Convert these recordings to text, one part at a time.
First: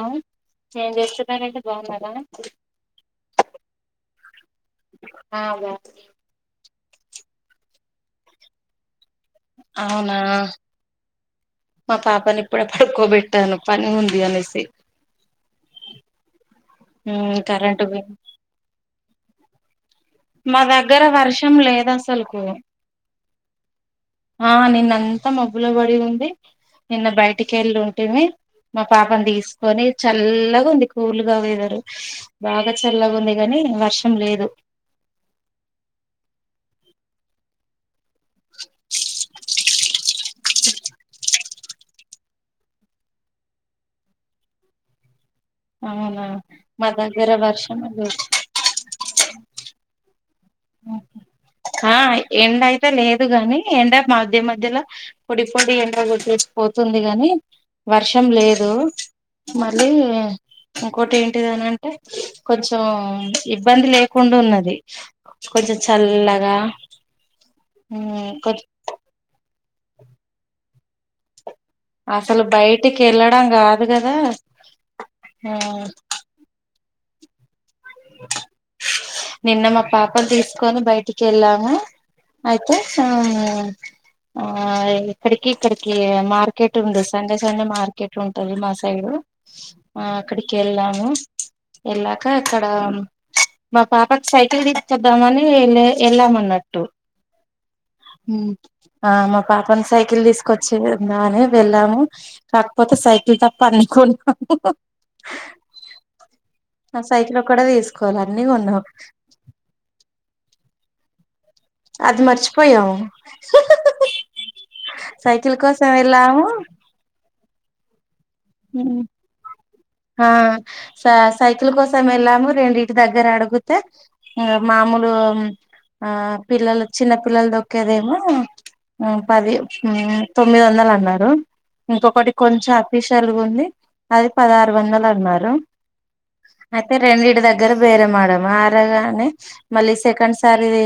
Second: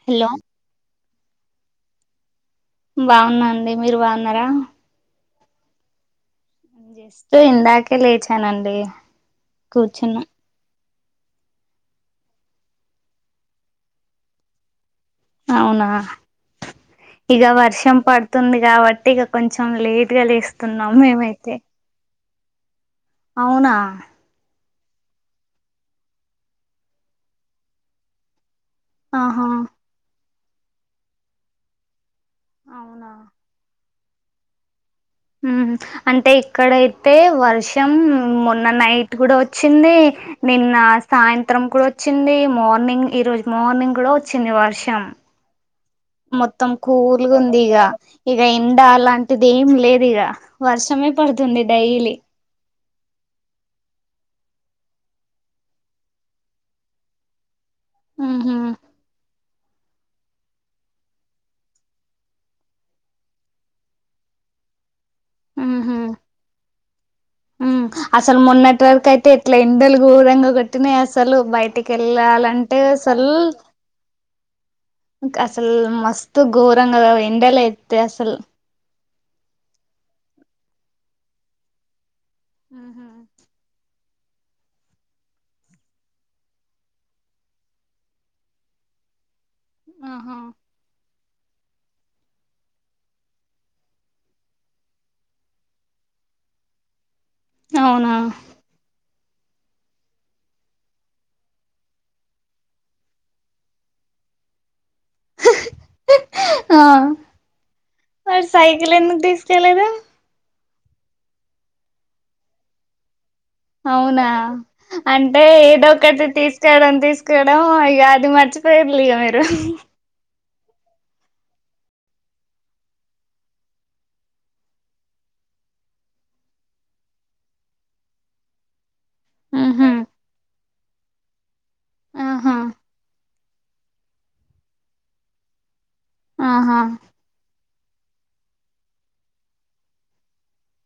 ఆ hello change చేస్తున్నారంటే బాగున్నరా బాగున్నా అండి మీరు బాగున్నారా ఆ బాగున్న జస్ట్ ఇందాకే లేచానండి అవునా కూర్చున్నా మా పాపని ఇప్పుడే పడుకోబెట్టాను పని ఉంది అనేసి అవునా ఉమ్ ఇక కరెంటు వర్షం పోయింది పడుతుంది కాబట్టి ఇక కొంచెం లేట్ ఇగ లేస్తున్నాం మేమైతే లేదసలుకు అవునా ఆ నిన్నంతా మబ్బుల పడి ఉంది నిన్న బయటికి వెళ్ళి ఉంటిమి మా పాపని ఆహా తీసుకొని చల్లగా ఉంది కూల్గా వేదరు బాగా అవునా చల్లగా ఉంది గాని వర్షం లేదు అంటే ఇక్కడైతే వర్షం మొన్న నైట్ కూడా వచ్చింది నిన్న సాయం త్రరం కూడా వచ్చింది మార్నింగ్ ఈరోజు మార్నింగ్ కూడా వచ్చింది వర్షం అవునా మొత్తం మా దగ్గర కూల్గా ఉంది వర్షం ఇక లేదు ఇక ఎండ అలాంటి టిది ఏం లేదు ఇక వర్షమే పడుతుంది ఆ డైలీ ఎండ అయితే లేదు గాని ఎండ మధ్య మధ్యలో పొడి పొడి ఎండ గొట్టేసి పోతుంది గాని వర్షం ఉహు లేదు మళ్ళీ ఇంకోటి ఏంటిది అంటే కొంచెం ఇబ్బంది లేకుండా ఉన్నది కొంచెం ఉహు చల్లగా ఊ కొచ్ ట్వల్ అయితే ఇట్ల ఎండలు గోరంగా కొట్టినయి అసలు బయటికి ఎళ్ళాలంటే అసల్ ను కదా అసలు మస్తు గోరంగ ఎండలు అయితే అసలు నిన్న మా పాపను తీసుకొని బయటికెళ్ళాము. అయితే ఊహు ఆము ఆ ఎక్కడికి ఇక్కడికి మార్కెట్ ఉంది సండే సండే మార్కెట్ ఉంటది మా సైడు ఆ ఆహా అక్కడికెళ్ళాము. ఎళ్ళాక అక్కడ మా పాపకి సైకిల్ తీసుకొద్దామని లె వెళ్ళామన్నట్టు అవునా ఆ మా పాపను సైకిల్ తీసుకొచ్చిందాని వెళ్ళాము కాకపోతే సైకిల్ తప్ప అన్ని కొన్నాము ఆ సైకిల్ ఒక్కటే తీసుకోవాలి మరి అన్ని కొన్నాం సైకిల్ ఎందుకు తీసుకెలేదు అది మర్చిపోయాము. అవునా అంటే సైకిల్ ఏదో కోసం ఒకటి వెళ్ళాము తీసుకోవడం తీసుకోవడం ఇగ అది మర్చి ఉమ్. పోయిరు మీరు. ఆ స సైకిల్ కోసం వెళ్ళాము రెండిటి దగ్గర అడుగితే ఇంగ మామూలు ఆ పిల్లలు చిన్న పిల్లలు దొక్కేదేమో పది ఉహు ఆ తొమ్మిది వందలు అన్నారు. ఇంకొకటి ఆహా కొంచెం అఫీష్ లుగుంది అది పదహారు వందలు అన్నారు. ఆహా అయితే రెండిటి దగ్గర బేరంఆడాం ఆడగానే మళ్ళీ సెకండ్ సారిది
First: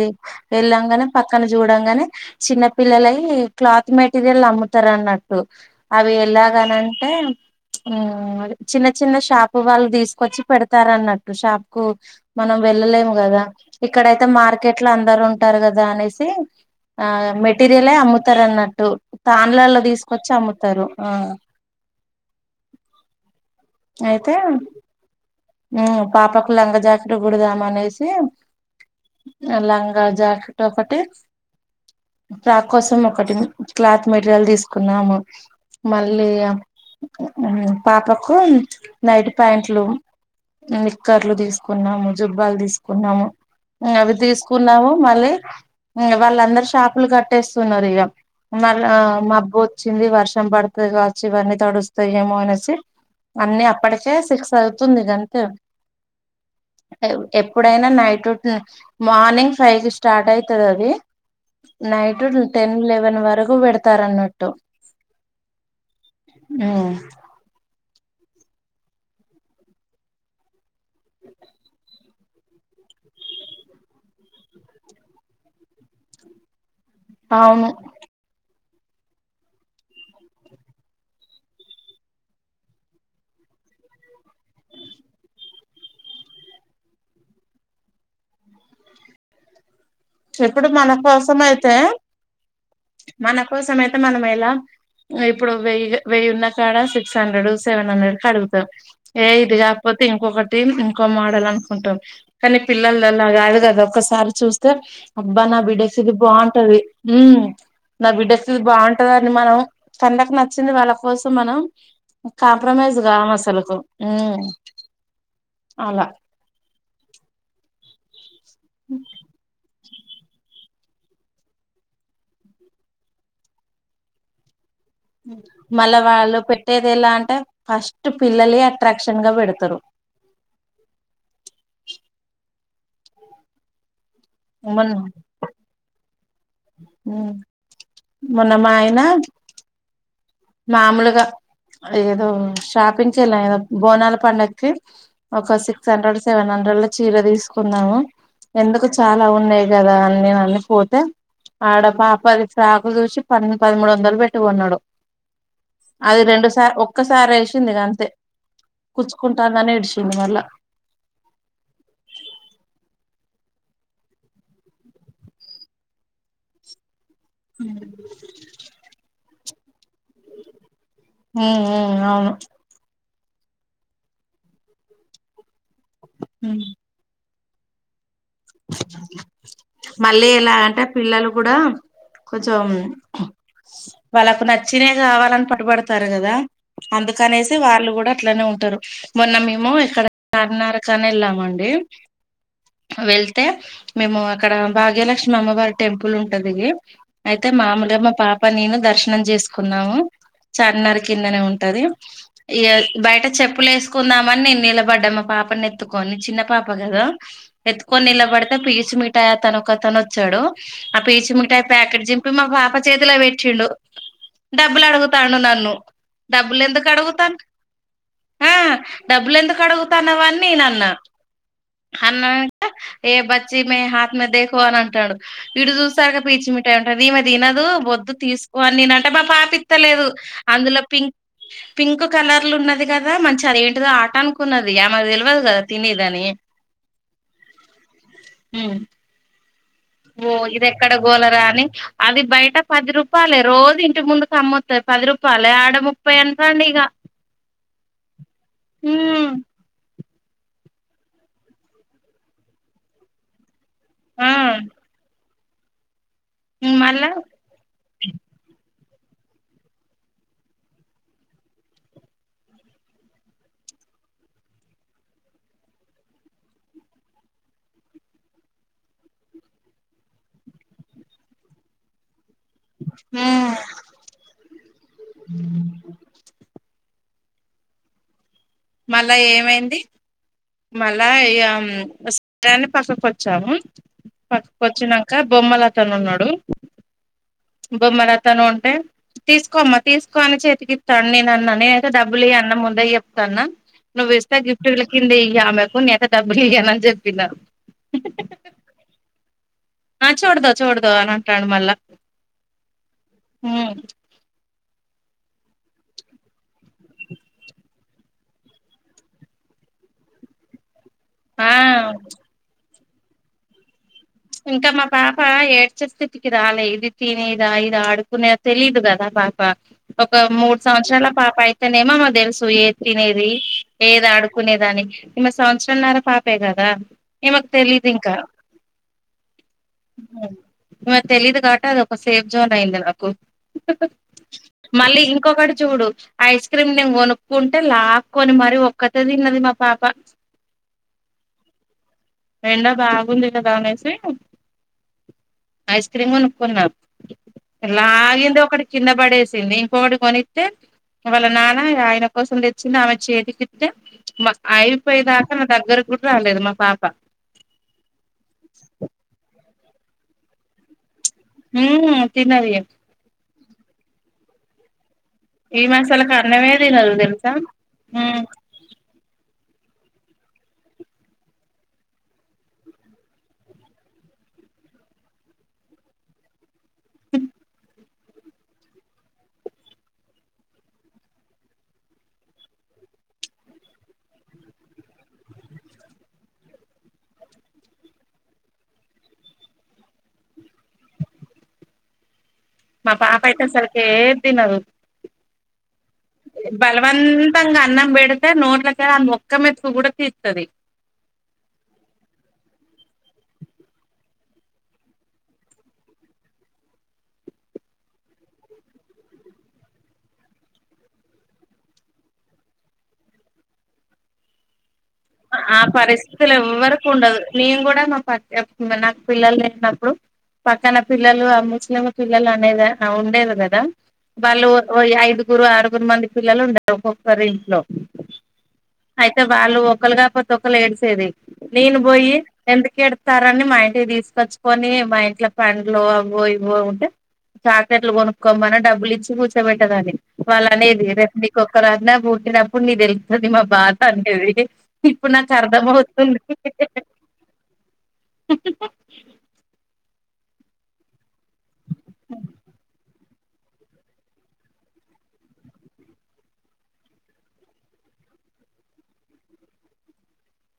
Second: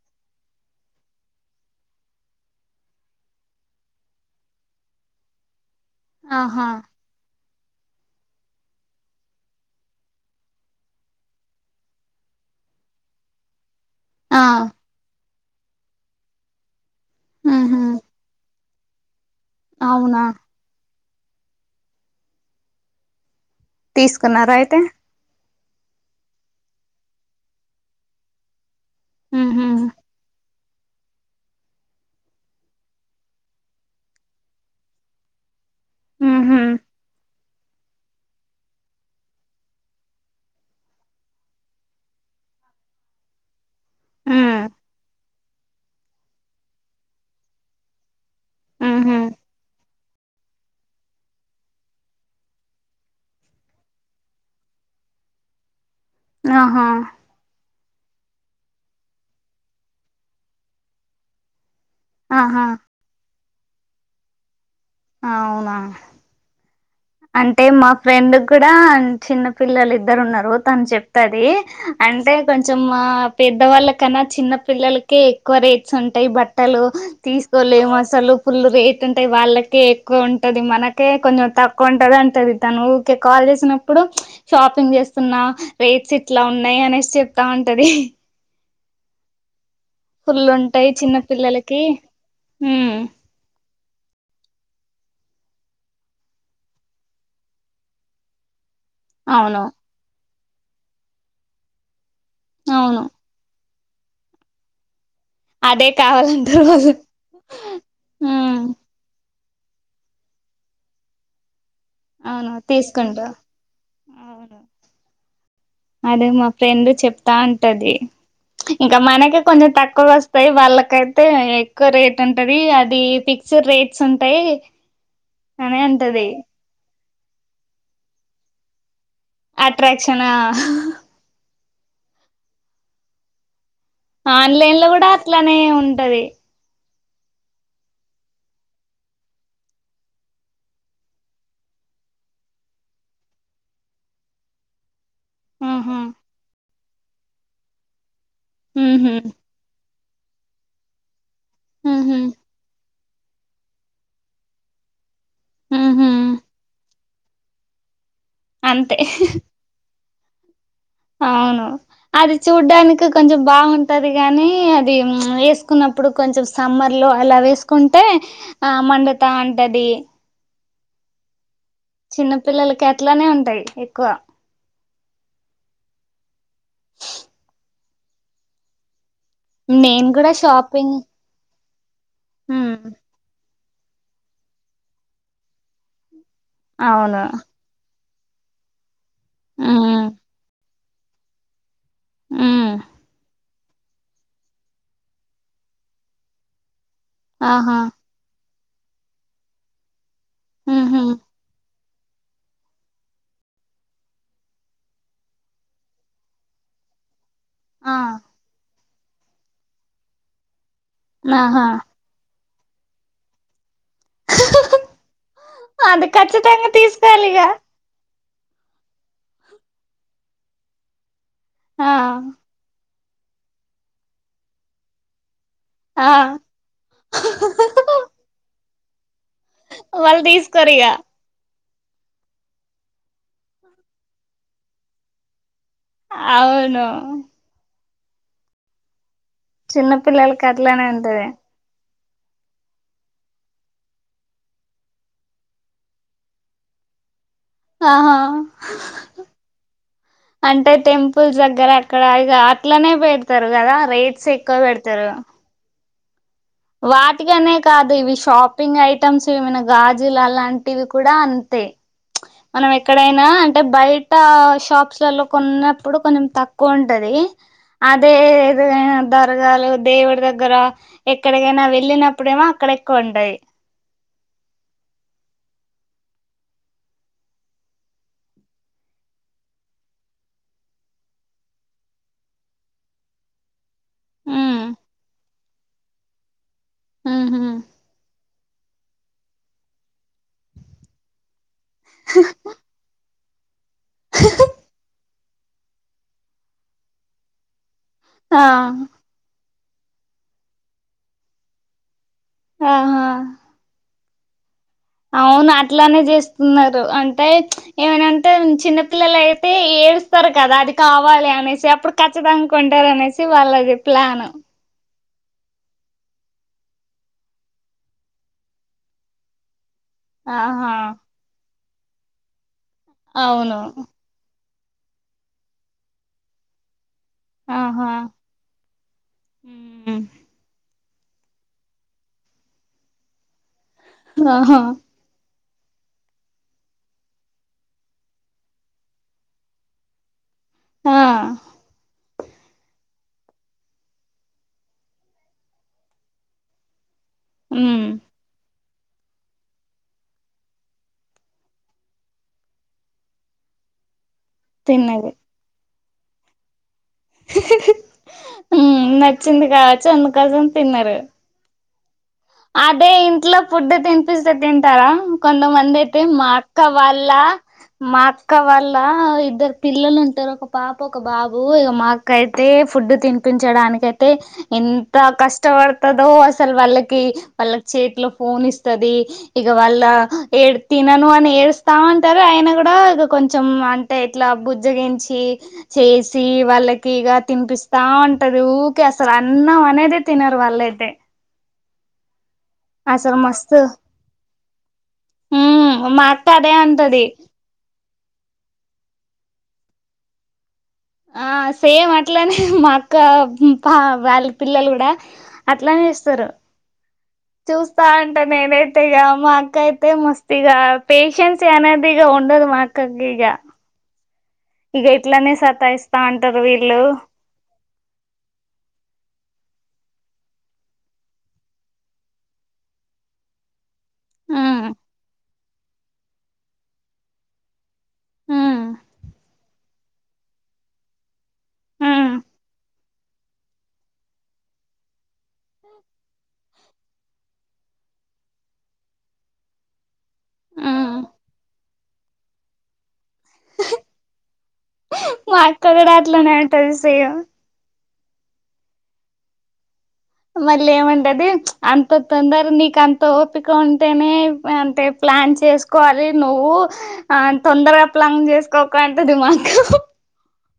వెళ్ళాంగానే పక్కన చూడంగానే చిన్న పిల్లలవి క్లాత్ మెటీరియల్ అమ్ముతారు అన్నట్టు అవి ఆహా ఎలాగనంటే ము చిన్న చిన్న షాప్ వాళ్ళు తీసుకొచ్చి పెడతారు అన్నట్టు షాప్ కు మనం వెళ్ళలేము కదా ఇక్కడయితే ఆ మార్కెట్లో అందరు ఉంటారు కదా అనేసి ఆ ఉహు మెటీరియలే అమ్ముతారు అన్నట్టు తాన్లలలో అవునా తీసుకొచ్చి అమ్ముతారు ఆ తీసుకున్నార అయితే ఊ పాపకు లంగ జాకెట్ కుడదాం అనేసి ఉహు లంగా జాకె ట్ ఒకటి ఫ్రాక్ కోసం ఒకటి క్లాత్ మెటీరియల్ తీసుకున్నాము. మళ్ళీఆ ఉహు పాపకు నైట్ ప్యాంట్లు నిక్కర్లు తీసుకున్నాము జుబ్బాలు తీసుకున్నాము. అవి ఉ తీసుకున్నాము. మళ్ళీ వాళ్ళందరు షాపులు కట్టేస్తున్నారు. ఇగ మళ్ళా ఉహు మబ్బు వోచ్చింది వర్షం పడుతది కావచ్చు ఇవన్నీ తడుస్తాయేమో అనేసి అన్నీ అప్పటికే సిక్స్ అవుతుంది గంతే ఆహా ఎప్పుడైనా నైట్ మార్నింగ్ ఫైవ్ కి స్టార్ట్ అయితది అది నైటు ఆహా టెన్ లెవెన్ వరకు పెడతారు అన్నట్టు అవునా ఆ అంటే మా ఫ్రెండ్కూడ చిన్న పిల్లలు ఇద్దరు ఉన్నారు తను చెప్తది. అంటే కొంచెం మా పెద్దవాళ్ళకన్నా చిన్న పిల్లలకే ఎక్కువ రేట్స్ ఉంటాయి. బట్టలు అవును తీసుకోలేము అసలు పుల్లు రేట్ ఉంటాయి వాళ్ళకే ఎక్కువ ఉంటుంది మనకే కొంచెం తక్కు వ ఉంటది అంటది తను ఊకే కాల్ చేసినప్పుడు షాపింగ్ చేస్తున్నా రేట్స్ ఇట్లా ఉన్నాయి అనేసి చెప్తా ఉంటది ఫుల్ చెప్పుడు ఉంటాయి మన చిన్న కోసమైతే పిల్లలకి ఉమ్ మన కోసం అయితే మనం ఎలా ఇప్పుడు వెయ్యి వెయ్యి ఉన్నకాడ సిక్సహండ్రెడ్ సెవెన్ హండ్రెడ్ కీ అడుగుతారు. ఏ ఇది అవును కాకపోతే ఇంకొకటి ఇంకో మోడల్ అనుకుంటాం. కానీ అవును పిల్లల అలా కాదు కదా ఒకసారి చూస్తే అబ్బ అదే నాబిడ్డకిది కావాలంటారు బావుంటది వాళ్ళు ఉ ఉమ్ నాబిడ్డకిది బాగుంట ది మనం కండ్లకు నచ్చింది వాళ్ళ కోసం మనం అవును కాంప్రమైస్ తీసుకుంటా కామసలుకు ఊ అవును అలా అదే మా ఫ్రెండ్ చెప్తా అంటది ఇంకా మనకి కొంచెం తక్కువ వస్తాయి వాళ్ళకై అయితే ఎక్కువ రేట్ ఉంటది అది ఫిక్స్డ్ రేట్స్ ఉంటాయి అని మళ్ళా అంటది వాళ్ళు పెట్టేది ఎలా అంటే ఫస్ట్ పిల్లలె అట్రాక్షన్ గా పెడ అట్రాక్షనా ఆన్లైన్ లో మొన్ కూడ అట్లానే ఉంటది ఉ మొన్న మా ఆయనా మామూలగా ఏదో షాపింగ్కి వెళ్ళాం ఏదో బోనాల పండగకి ఒక సిక్స్ ఆహా హండ్రెడ్ సెవెన్ హండ్రెడ్ లో చీర తీసుకున్నాను ఎందుకు ఉహు చాలా ఉన్నాయి కదా అని నేను అని పోతే ఆడ ఉహు పాపది ఫక్ క్క చూసి ప పదమూడు వందలు పెట్టి కొన్నాడు ఉహు అది రెండు సార్ ఒక్కసారి ఏడ్సింది అంతే అంతే కుచుకుంటాందని ఏడిచింది మళ్ళా ఆవును అది చూడ్డానికి కొంచెం బాగుంటది గాని అది వేసుకున్నప్పుడు కొంచం సమ్మర్ అలా ఉమ్ వేసుకుంటే ఆ మండతా ఉంటది మ్ మ్ చిన్నపిల్లలకి అట్లనే ఉంటాయి ఎక్కువ హ నేను మళ్ళీ కూడా ఎలా అంటే షాపింగ్ పిల్లలు కూడ కొంచం ఉమ్ వాళ్ళకు నచ్చినవె కావాలని పట్టుబడతారు కదా అవును అందుకనేసి వాళ్ళు కూడ అట్లానే ఉంటారు మొన్న మేము ఇక్కడ ఉమ్ చార్మినార్ చనె వెళ్ళామండి ఉమ్ వెళ్ అయితే మేము అక్కడ భాగ్యలక్ష్మి అమ్మవారి టెంపుల్ ఉంటది అయితే ఆహా మామూల్గ మా పాప నేను దర్శనం చేసుకున్నాము చార్మినార్ ఉహు కిందనే ఉంటది ఇ బయట చెప్పులు వేసుకుందామని నేను నిలబడ్డా మా పాపని ఎత్తుకొని చిన్న పాప కదా ఎ ఆ కొన్ నిలబడితే పీచిమిిఠాయి అతను ఒకతను వచ్చాడు ఆ పీచిమిిఠాయి ఆహా ప్యాకెట్ జం ఇప్పుడు మా పాప చేతిల పెట్టిండు డబ్బులు అడుగుతాండు నన్ను అది డబ్బులు ఖచ్చితంగా ఎందుకు తీసుకోవాలి అడుగుతాను ఇగ ఆ డబ్బులు ఎందుకు అడుగుతానువన్నీ నన్న ఆ అన్న ఏ బచ్చీ మ హాత్ మే దేకో అని అంటాడు విడు ఆ చూసారుక పీఛి మిట్టాయయి ఉంటుంది ఈమె తినదు వద్దు తీసుకోని నేనంట మా పాపి స్తలేదు వాళ్ళు తీసుకోరు అందులో ఇగ పింక్ పింక్ కలర్లు ఉన్నది కదా మంచి అది ఏంటిదో ఆట అనుకున్నది ఆమేక్ తెల్వదు కదా తినేదని అవును ఉ చిన్న ఓ పిల్లలకి అట్లానే ఇదెక్కడ ఉంటది గోలరా అని అది బయట పది రూపాయలే రోజు ఇంటి ముందు అమ్మొతది పది రూపాయలే ఆడ ముప్పై అంటండి ఇక ఆహ ఉమ్ అంటే టెంపుల్స్ దగ్గర అక్కడ ఇగ అట్లనే పెడతారు కదా రేట్స్ ఆ ఎక్కువ పెడతారు మళ్ళా వాటికి అనే కాదు ఇవి షాపింగ్ ఐటమ్స్ ఏమైనా గాజులు అలాంటివి కూడా అంతే మనం ఎక్కడైనా అంటే బయట షాప్స్లలో కొన్నప్పుడు కొంచెం తక్కువ ఉంటది అదే ఏదనా దర్గాలు దేవుడి దగ్గర ఎక్కడికైనా వెళ్ళినప్పుడేమో అక్కడ ఎెక్కువ ఉంటయి ఉమ్ మళ్ళా ఏమైంది మళ్ళా ఇక ఫస్ట్ టైమ్ పక్కకొచ్చాము హ్మ్. పక్కకు వచ్చినాక బొమ్మల అతను ఉన్నాడు ఉహుమ్ బొమ్మలతను ఉంటే తీసుకోమ్మా తీసుకో అని చేతికి ఇత్తండు నేను అన్నా నేనే అయితే డబ్బులు ఇయ్య అన్న ముందే చెప్తాన్న నువ్ ఇస్తా గిఫ్ట్ ల కింద ఇయ్యి ఆమెకు డబ్బులు ఇయ్యనని చెప్పినరు ఆ ఆ చోడదా చోడదా అని అంటాడు మళ్ళా ఆహా హ్మ్ అవును అట్లానే చేస్తున్నారు అంటే ఏమైనంటే చిన్నపిల్లల అయితే ఏ డుస్తారు కదా అది కావాలి ఆ అనేసి అప్పుడు ఖచ్చితంగా కొంటారు అనేసి వాళ్ళది ప్లాను ఇంకా మా పాప ఏడ్చే స్థితికి రాలే ఇది తినేదా ఇది ఆడుకునేదా తెలీయదు కదా పాప ఒక మూడు ఆహా సంవత్సరాల పాప అయితేనేమో ఆమెకు తెలుసు ఏ తినేది అవును ఏది ఆడు కునేదాన్ని ఈమె సంవత్సరంన్నర పాపే కదా ఈమెకు తెలీదు ఇంకా ఉమ్ ఈమెకు తెలీదు కదా అది ఒక సేఫ్ జోన్ అయింది నాకు ఆహా మళ్ళీ ఇంకొకటి చూడు ఐస్ క్రీమ్ నేను కొనుక్కుంటే లాక్కొని మరి ఒక్కతే తిన్నది మా పాప ఆ ఎండా బాగుంది కదా అనేసి ఐస్ క్రీమ్ కొనుక్కున్నారు ఉమ్ లాగింది ఒకటి కింద పడేసింది ఇంకొకటి కొనిత్తే వాళ్ళ నాన్న ఆయన కోసం తెచ్చింది ఆమె చేతికి ఇత్తే అయిపోయే తిన్నది దాకా నా దగ్గర కూడా రాలేదు మా పాప ఉమ్ నచ్చింది కావచ్చు అందుకోసం తిన్నారు హ్మ్ తిన్నది ఇగ బే ఇంట్లో ఫుడ్ తినిపిస్తే తింటారా ఈమె కొంతమంది అయితే అసలుకి మా అన్నమే అక్క తినదు వాళ్ళ తెలుసా మా మ్మ్ అక్క వాల్ ఆ ఇద్దరు పిల్లలు ఉంటారు ఒక పాప ఒక బాబు ఇగ మా అక్క అయితే ఫుడ్ తి తినిపించడానీకయితే ఎంత కష్టపడుతుందో అసలు వాళ్ళ కి వాళ్లకి చేతిలో ఫోన్ ఇస్తది ఇగ వాళ్ళ ఏడు తినను అని ఏడుస్తామంటారు ఆయన కూడా ఇగ కొంచెం అ టే ఇట్లా బుజ్జగించి చేసి వాళ్ళకి ఇగ తినిపిస్తా ఉంటది ఊకే అసలు అన్నం అనేదే తినరు వాళ్ళయితే మా అసలు పాప అయితే మస్తు అసల్కి ఏం దినదు ఉమ్ మా అక్క అదే అంటది బలవంత నింగా అన్నం పెడితే నోట్లక అ మొక్క మెతుకు కూడా తీత్తది ఆ సేమ్ అట్లనే మా అక్క పా వాళ్ళ పిల్లలు కూడా అట్లానే ఇస్తారు చూస్తా ఉంట నేనైతే ఇగ మా అక్క అయితే మస్తీగా పేషన్స్ అనేదిగా ఉండదు మాక్ కంగిగా ఆ సతాయిస్తా పరిస్థితి అంటారు వీళ్ళు ఎవ్వరికు ఉండదు నేను కూడా మా పక్క నాకు పిల్లలు లేనప్పుడు పక్కన పిల్లలు ఆ ముస్లిం పిల్లలు అనేది ఉండేది కదా వాళ్ళు ఉమ్ ఐదుగురు ఆరుగురు మంది పిల్లలు ఉండారు ఒక్కొక్కారి ఇంట్లో ఉమ్ అయితే వాళ్ళు ఒకళ్ళు కాకపోతే ఒక్కళ్ళు ఏడిసేది నేను ఉమ్ పోయి ఎందు కేడ్ స్తారని మా ఇంటికి తీసుకొచ్చుకొని మా ఇంట్లో పండ్లు అవ్వో ఇవ్వో ఉంటే చాక్లెట్లు కొనుక్కోమని డబ్బులు ఇచ్చి కూర్చోబెట్టదాని వాళ్ళ అనేది ఉమ్ రేప్ నీ కొక్కరన్న పుట్టినప్పుడు నీ తెలుస్తది మా బాధ అనేది ఇప్పుడు నాకు మా అక్క అర్థం కూడా అవుతుంది అట్లనే అంటది సేమ్ మళ్ళీ ఏమంటది అంత తొందర నీకంత్ తొ ఓపిక ఉంటేనే అంటే ప్లాన్ చేసుకోవాలి నువ్వు ఆ తొందర ప్లాన్ చేసుకోకు అని అంటది మా అక్క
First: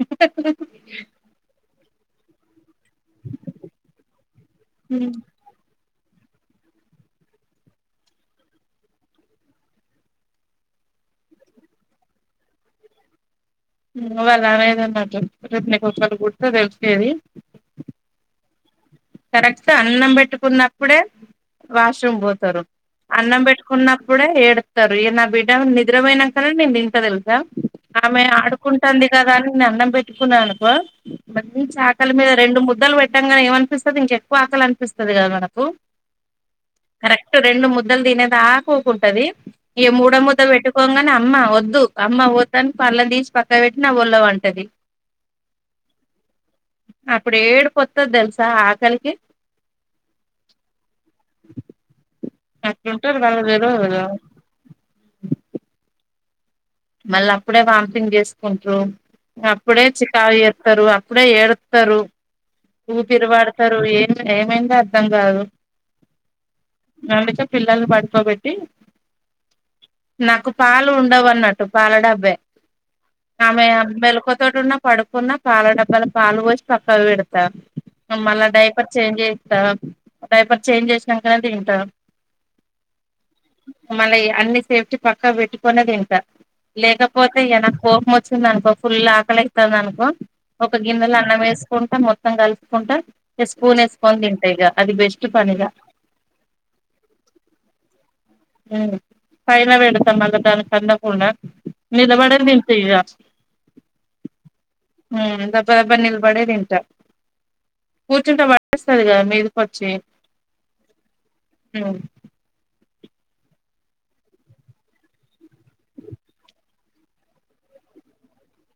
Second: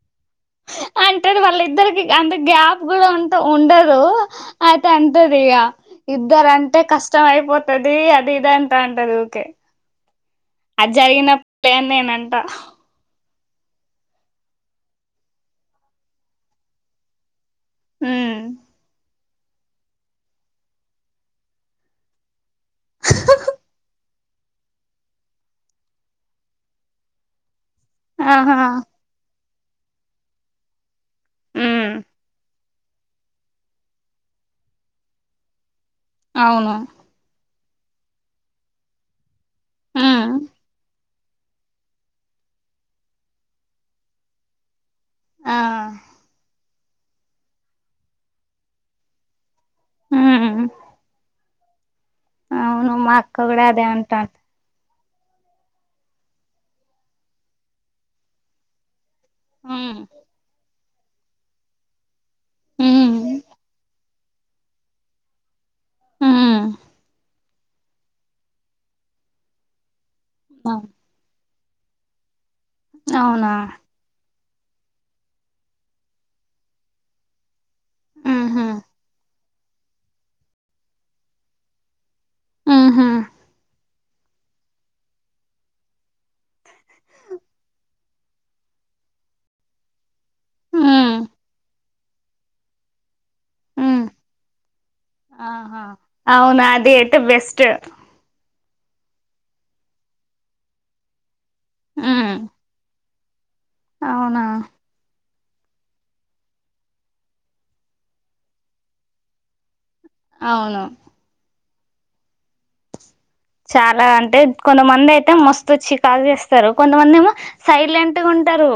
ఇకితక్కులేసి అంటది వాళ్ళ ఇద్దరికి అంత గ్యాప్ కూడ ఉంట ఉండదూ అయితే అంటది ఇగ ఇద్దరంటే కష్టం అయిపోతదీ అది ఇది అంటాంటది ఊకే అది జరిగినప్ ఏ నేనంట హ్మ్ వాళ్ళ నాన్న ఇదే మాట రేప్ నీకొక్కరు పుడితే తెలిసేది హ్మ్ కరెక్ట్ అన్నం పెట్టుకున్నప్పుడే వాష్రూమ్ పోతరు అన్నం పెట్టుకున్నప్ ప్పుడే ఏడుత్తరు ఈ నా బిడ్డ నిద్రపోయినంకనే నేను తింటా తెలుసా ఆమె ఆహా ఆడుకుంటాంది కదా అని నేను అన్నం పెట్టుకున్నానుకో మంచి ఉమ్ ఆకలి మీద రెండు ముద్దలు పెట్టంగానే ఏం అనిపిస్ పది ఇంక ఎక్కువ ఆకలి అనిపిస్తది కదా మనకు అవును కరెక్ట్ రెండు ముద్దలు తినేదాక ఊకుంటది ఈ మూడో ఉమ్ ముద్ద పెట్టుకోంగా న అమ్మ వద్దు అమ్మ వద్దని పల్లం తీసి పక్క పెట్టి నా ఒళ్లో పంటది ఆ అప్పుడు ఏడుపు వత్తది తెల్సా ఆకలికి హ్మ్ అవును మా అట్లుంటారు అక్క వాళ్ళు కూడ తెల్వదు అదే కదా అంట మళ్ళ అప్పుడే వాంథింగ్ చేసుకుంట్రు అప్పుడే ఉమ్ చికాకూ చేత్తరు ఇప్పుడే ఏడుత్తరు ఉమ్ ఊపిరి పడతరు ఏం ఏమైందో అర్థం కాదు హ్మ్ అందుకె పిల్లలనీ పడుకోబెట్టి నాకు అవును. పాలు ఉండవు అన్నట్టు పాల డబ్బే అవునా ఆమె మెలుకో తోటున్న పడుకున్న పాల డబ్బాల పాలు పోసి పక్కకి పెడతా మళ్ళ ఊహు డైపర్ చేంజ్ చేత్తా డైపర్ చేంజ్ చేసినంకనే తింటా ఆహా మళ్ళీ అన్ని సేఫ్టీ పక్క పెట్టుకోనె తింటా లేకపోతే ఇగ నాక్ కోపమోత్ చిందనుకో ఫుల్ ఆకలి అయితాంది అనుకో ఒక గిన్నెల హ్మ్ అన్నం వేసుకొన్ మొత్తం కలుపుకుంట ఇంగ స్పూన్ హ్మ్ వేసుకొని తింటా ఇగ అది బెస్ట్ పని ఇగ అవును అది అయితే బెస్ట్ హ్మ్ పైన పెడతా మళ్ళా దానికి అందకుండా హ్మ్ నిలబడె తింటి ఇగ అవునా ఉ దబ్బ దబ్బ నిల్బడే తింటా కూర్చుంటె పడేస్తది కదా మీదికొచ్చి అవును ఉ చాలా అంటే కొంతమంది అయితే మస్తు చికాకు తెస్తరు కొంతమంది ఏమో సైలెంటు గుంటరు